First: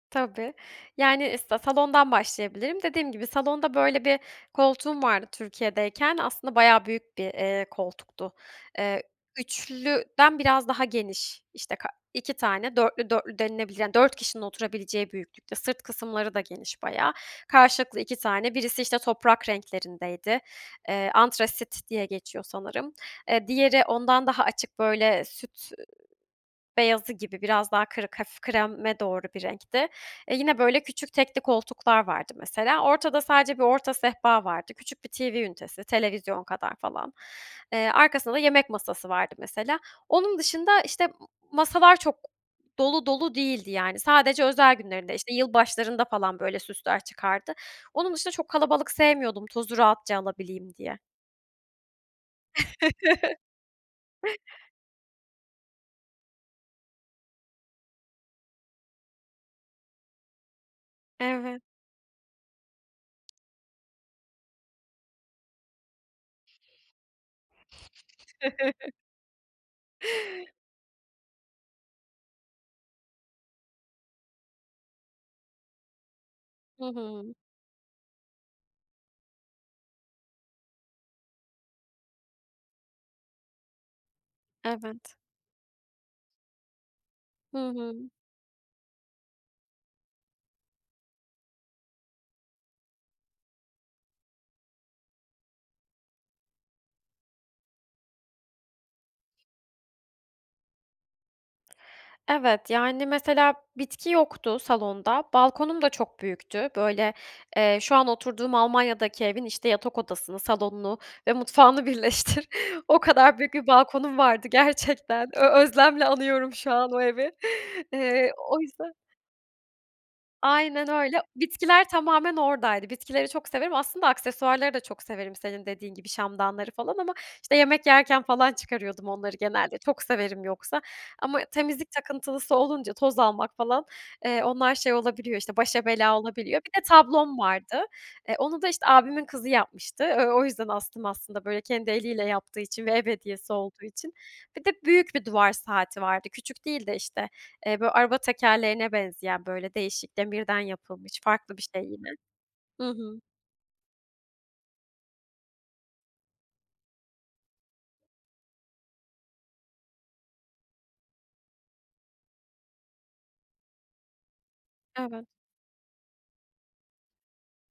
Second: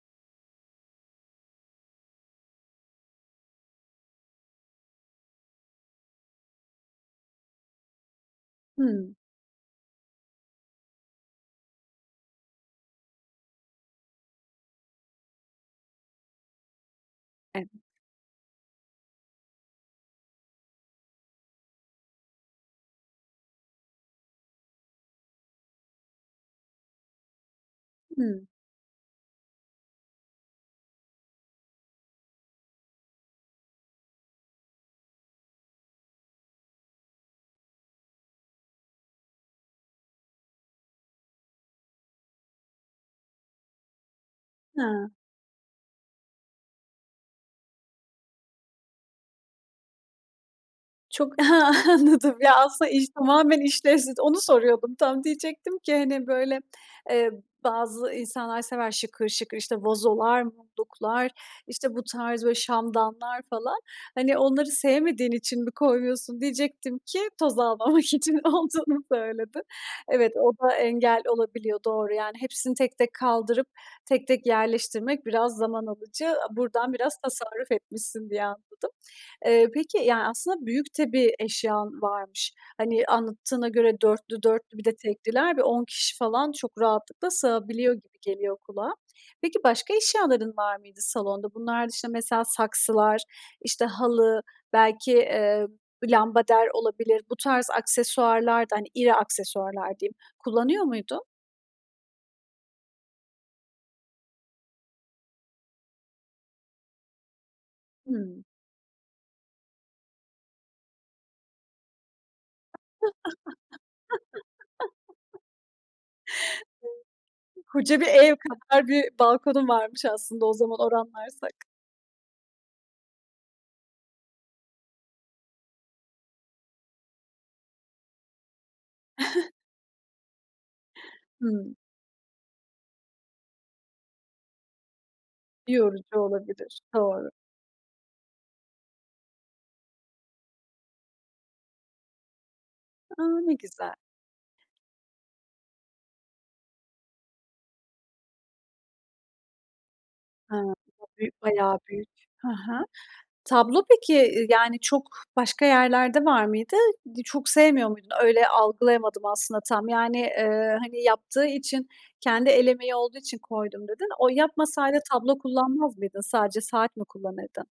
Tabii. Yani, es eee, salondan başlayabilirim. Dediğim gibi salonda, böyle bir koltuğum vardı Türkiye'deyken. Aslında bayağı büyük bir, eee, koltuktu. Eee, Hıı. 3'lüden biraz daha geniş, işte, ka 2 tane 4'lü 4'lü denilebilir. Yani 4 kişinin oturabileceği büyüklükte. Sırt kısımları da geniş bayağı. Evet. Karşılıklı 2 tane. Birisi işte toprak renklerindeydi. Eee, antrasit diye geçiyor sanırım. Eee, diğeri ondan daha açık böyle süt, üüü, beyazı gibi biraz daha kırık, hafif Hıı. kreme doğru bir renkti. E, yine böyle küçük tekli koltuklar vardı mesela. Ortada sadece bir orta sehpa vardı. Küçük bir TV ünitesi, televizyon kadar falan. Eee, arkasında da yemek masası vardı mesela. Onun dışında, işte, m masalar çok dolu dolu değildi yani. Sadece özel Ha günlerinde, işte, yılbaşlarında falan böyle süsler çıkardı. Onun dışında çok kalabalık sevmiyordum tozu rahatça alabileyim diye. Çok Anladım. Ya, aslında iş tamamen işlevsiz. Onu soruyordum. Tam diyecektim ki, "Hani böyle, eee, bazı insanlar sever şıkır şıkır, işte, vazolar, mumluklar, Eve işte, bu tarz böyle şamdanlar falan. Hani onları sevmediğin için mi koymuyorsun?" diyecektim ki toz almamak için olduğunu söyledin. Evet, o da engel olabiliyor, doğru. Yani hepsini tek tek kaldırıp, tek tek yerleştirmek biraz zaman alıcı. Hı Buradan biraz hı. tasarruf etmişsin diye anladım. Eee, peki, ya aslında büyük de bir eşyan varmış. Hani, anlattığına göre 4'lü 4'lü bir de Evet. tekliler ve 10 kişi falan çok rahatlıkla Hı sığabiliyor hı. gibi geliyor kulağa. Peki, başka eşyaların var mıydı salonda? Bunlar dışında mesela saksılar, işte halı, belki, eee, lambader olabilir. Bu tarz aksesuarlar da, hani iri aksesuarlar diyeyim, kullanıyor muydun? Evet, yani mesela bitki yoktu salonda, balkonum da çok büyüktü. Böyle, eee, şu an Hıı. oturduğum Almanya'daki evin, işte, yatak odasını, salonunu ve mutfağını birleştir. O kadar büyük bir balkonum vardı gerçekten. Ö özlemle anıyorum şu an o evi. Koca bir Eee, ev oysa kadar bir balkonun varmış aslında o zaman Aynen öyle. oranlarsak. Bitkiler tamamen oradaydı. Bitkileri çok severim. Aslında aksesuarları da çok severim senin dediğin gibi şamdanları falan ama işte, yemek yerken falan çıkarıyordum onları genelde. Çok severim yoksa ama Hıı. temizlik takıntılısı olunca toz almak falan, eee, onlar şey olabiliyor, işte, başa Yorucu bela olabiliyor. Bir olabilir. de Doğru. tablom vardı. E, onu da, işte, abimin kızı yapmıştı. E, o yüzden astım aslında, böyle, kendi eliyle yaptığı için ve ev A! Ne hediyesi olduğu güzel. için. Bir de büyük bir duvar saati vardı. Küçük değil de, işte, eee, böyle araba tekerleğine benzeyen, böyle, değişik Ha, demirden o yapılmış büyük farklı bir bayağı şey büyük yine. Hı hı. Hı hı. Tablo, peki, ııı, yani çok başka yerlerde var mıydı? Çok sevmiyor muydun? Öyle algılayamadım aslında tam. "Yani, eee, hani yaptığı için, kendi el emeği olduğu için koydum." dedin. O yapmasaydı Evet. tablo kullanmaz mıydın? Sadece saat mi kullanırdın?